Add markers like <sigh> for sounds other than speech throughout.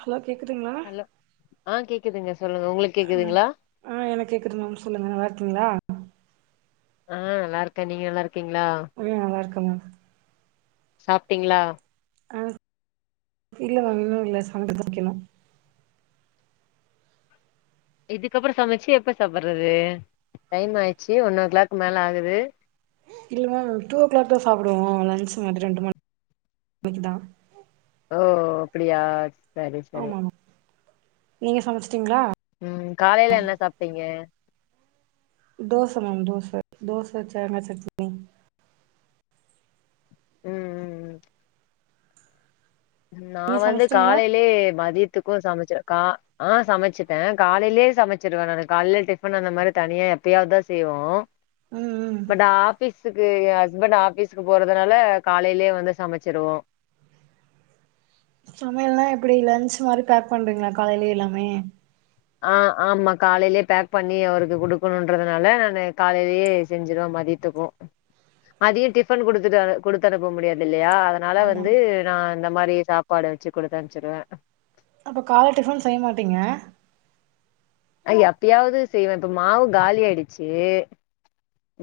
hello கேட்குதுங்களா hello ஆ கேக்குதுங்க சொல்லுங்க உங்களுக் ம் ஆ எனக் கேக்குது மேம் சொல்லுங்க நல்லா இருக்கீங்களா ஆ நல்லா இருக்க நீங்க நல்லா இருக்கீங்களா ஆ நல்லாருக்க மேம் சாப்ட்டீங்களா ஆ இல்ல மேம் இன்னு இல்ல <inaudible> சமைக்கணு இதுக்கப்புறோ சமைச்சு எப்ப சாப்புட்றது டைமாயிடுச்சு ஒன் ஓ கிளாக் மேலாகுது இல்ல மேம் டூ ஓ கிளாக் தா சாப்புடுவோ லன்ச் மட்டு தா ரெண்டு மணி <inaudible> மணிக்கி தா ஓ அப்டியா சரி சரி ஆமா ஆமா நீங்க சமைச்சுட்டீங்களா ம் காலையில என்ன சாப்பிட்டீங்க தோச மேம் தோச தோச தேங்கா சட்னி ம் ம் நா நீங்க வந்து சமச்சிட்டீங்களா காலையிலேயே மதியத்துக்கோ சமைச்சக்கா ஆ சமைச்சிட்ட காலையிலேயே சமைச்சிருவ நா காலையிலே டிஃபன் அந்த மாரி தனியா எப்பயாவதுதா செய்வோ ம் ம் பட்டு அப் ஃபீஸுக்கு ஹஸ்பண்ட்ட ஆஃபீஸ்கக்கு போறதுனால காலையிலேயே வந்து சமைச்சருவோ சமையல்லா எப்பிடி லன்ச்சு மாரி பேக் பண்றீங்களா காலையிலயே எல்லாமே ஆ ஆமா காலையிலயே பேக் பண்ணி அவருக்கு கொடுக்கணுன்றதுனால நா காலையிலேயே செஞ்சிருவ மதியத் த்துப்போ மதியோ டிஃபன் குடுத்துட்டு குடுத்து அனுப்ப முடியாதில்லையா அதனால ஆமா வந்து நா இந்த மாதிரி சாப்பாடு வச்சு குடுத்தனுச்சுருவ அப்ப கால டிஃபன் செய்ய மாட்டீங்க எ எப்பயாவது செய்வ இப்ப மாவு காலி ஆயிடுச்சு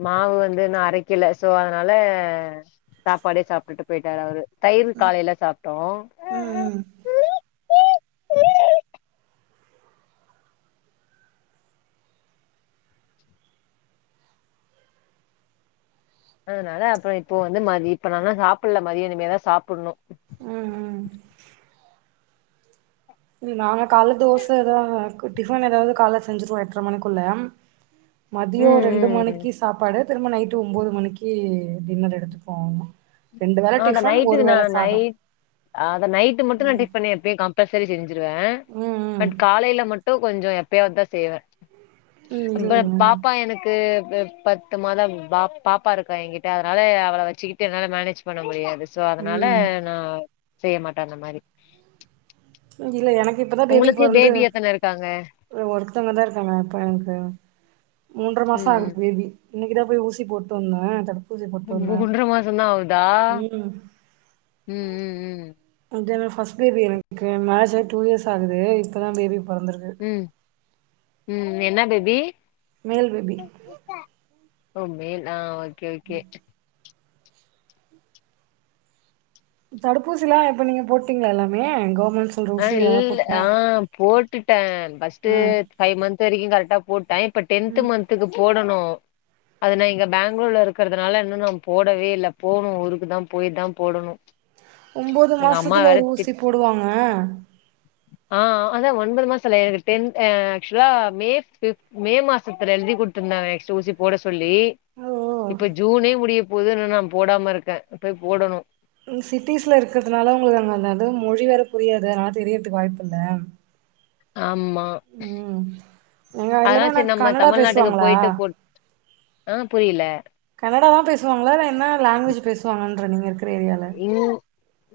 மாவு வந்து இன்னு அரைக்கல சோ அதனால சாப்பாடே சாப்பிட்டு போயிட்டரு அவரு தயிர் காலையில சாப்பிட்டோ ம் ம் அதனால அப்புறோ இப்போ வந்து மதிய இப்ப நா சாப்புல்ல மதியோ இனிமே தா சாப்புன்னு ம் ம் ம் நாங்க கால தோச ஏதாது க்கு டிபன் ஏதாவது கால்ல செஞ்சுருவோ எட்ர மணிக்குள்ள மதியோ ம் ரெண்டு ம் மணிக்கு சாப்பாடு திரும்ப நைட்டு ஒன்பது மணிக்கு டின்னர் எடுத்துப்போ ஆமா ஆ அந்த நைட்டுக்குனா நைட் அத நைட்டு மட்டு தா ம் டிப் பண்ணே எப்ப கா ப்ப சரி செஞ்சிருவ ம் பட் காலையில மட்டு கொஞ்சோ எப்பயாவது தா செய்வ ம் ம் ப்ப‌ இல்லங்க பாப்பா எனக்கு பத்து மாதோ பா பாப்பா இருக்கா எங்கிட்ட அதனால அவள வச்சுக்கிட்டு என்னால மேனேஜ் பண்ண முடியாது ஸோ அதனால ம் நா செய்ய மாட்ட அந்த மாரி இல்ல எனக்கு இப்பதா பேபி உங்களுக்கு பெறந்து பேபி எத்தன இருக்காங்க அ ஒருத்தவங்க தா இருக்காங்க எனக்கு மூன்ற மாசோ ம் ஆகுது பேபி இன்னைக்கிதா போய் ஊசி போட்டுவந்த ஒண்டர மாசோதா ஆவுதா ம் ம் ம் ம் <unintelligible> ஃபர்ஸ்ட் பேபி எனக்கு லாஸ்ட் டூ இயர்ஸ் ஆகுது இப்பதா பேபி பொறந்துருக்கு ம் ம் என்ன பேபி மேல் பேபி ஒ மேல் ஆ ஓகே ஓகே தடுப்பூசில்லா இப்ப நீங்க போட்டீங்களா எல்லாமே கவர்மெண்ட்ஸ் அ இல் ஆ போட்டுட்டே ஃபர்ஸ்ட்டு ஆ ஃபை மந்த் வரைக்கு கரெக்ட்டா போட்டே இப்ப டென்த் ம் மன்த்துக்கு போடணு அது நா இங்க பெங்களூர்ல இருக்கிறதுனால இன்னு நா போடவே இல்ல போணு ஊருக்கு தா போய் தா போடணு ஒம்போது எங்க அம்மா மாசத்துல வேற ஒரு திட் ஊசி போடுவாங்க ஆ அதா ஒன்பது மாச இல்ல எனக்கு டென் அ ஆக்சுவலா மே ஃபிஃப் மே மாசத்துல எழுதி குடுத்திருந்தாங்க நெக்ஸ்ட் ஊசி போட சொல்லி ஓ இப்ப ஜூனே முடியப் போது இன்னு நா போடாம இருக்கே போய் போடணு அங் சிட்டிஸ்ல இருக்கறதுனால உங்களுக்கு அங்க அந்தது மொழி வேற புரியாது அதனால தெரியர்துக்கு வாய்ப்பு இல்ல ஆம்மா ம் எங்க இல்லனா நா சரி நம்ம கன்னடா தமிழ்நாட்டுக்கு பேசுவாங்களா போயிட்டு போட் ஆ புரியல கன்னடா தா பேசுவாங்களா இல்லை என்ன லாங்குவேஜ் பேசுவாங்கன்ற நீங்க இருக்கிற ஏரியால இல்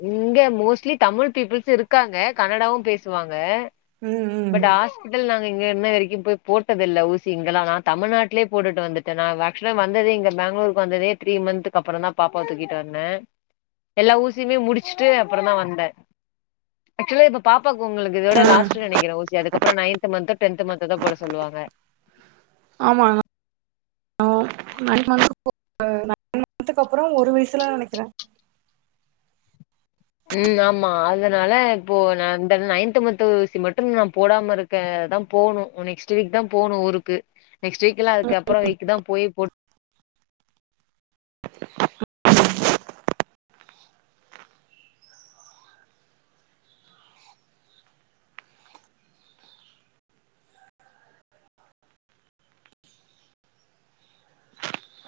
இங்க மோஸ்ட்லி தமிழ் பீப்பிள்ஸ் இருக்காங்க கன்னடாவு பேசுவாங்க ம் ம் பட் ஹாஸ் பிட்டல் நாங்க இங்க இன்ன வரைக்கு போய் போட்டதில்ல ஊசி இங்கல்லா நா தமிழ்நாட்லயே போட்டுட்டு வந்துட் டே நா ஆக்சுவலா வந்ததே இங்க பெங்களூருக்கு வந்ததே த்ரீ மந்துக்கு அப்புற தா பாப்பாவ தூக்கிட்டு வந்தே எல்லா ஊசியுமே முடிச்சுட்டு அப்புறந்தா வந்தே ஆக்சுவலா இப்ப பாப்பாக்கு உங்களுக்கு இதோட ஆ லாஸ்ட்டுனு நினைக்குறே ஊசி அதுக்கப்புற நைன்த்து மந்த்தோ டென்த் மந்த்தோ தா போட சொல்லுவாங்க ஆமா நா நைன் மன்த் <inaudible> நைன் மன்த்துக்கு அப்புற ஒரு வயசுல நினைக்கிறே ம் ஆமா அதனால இப்போ நா அந்த நைன்த்து மத்து ஊசி மட்டும் நா போடாம இருக் கே அதா போணு நெக்ஸ்ட் வீக் தா போணு ஊருக்கு நெக்ஸ்ட் வீக்ல அதுக்கப்புற வீக்கு தா போய் போட்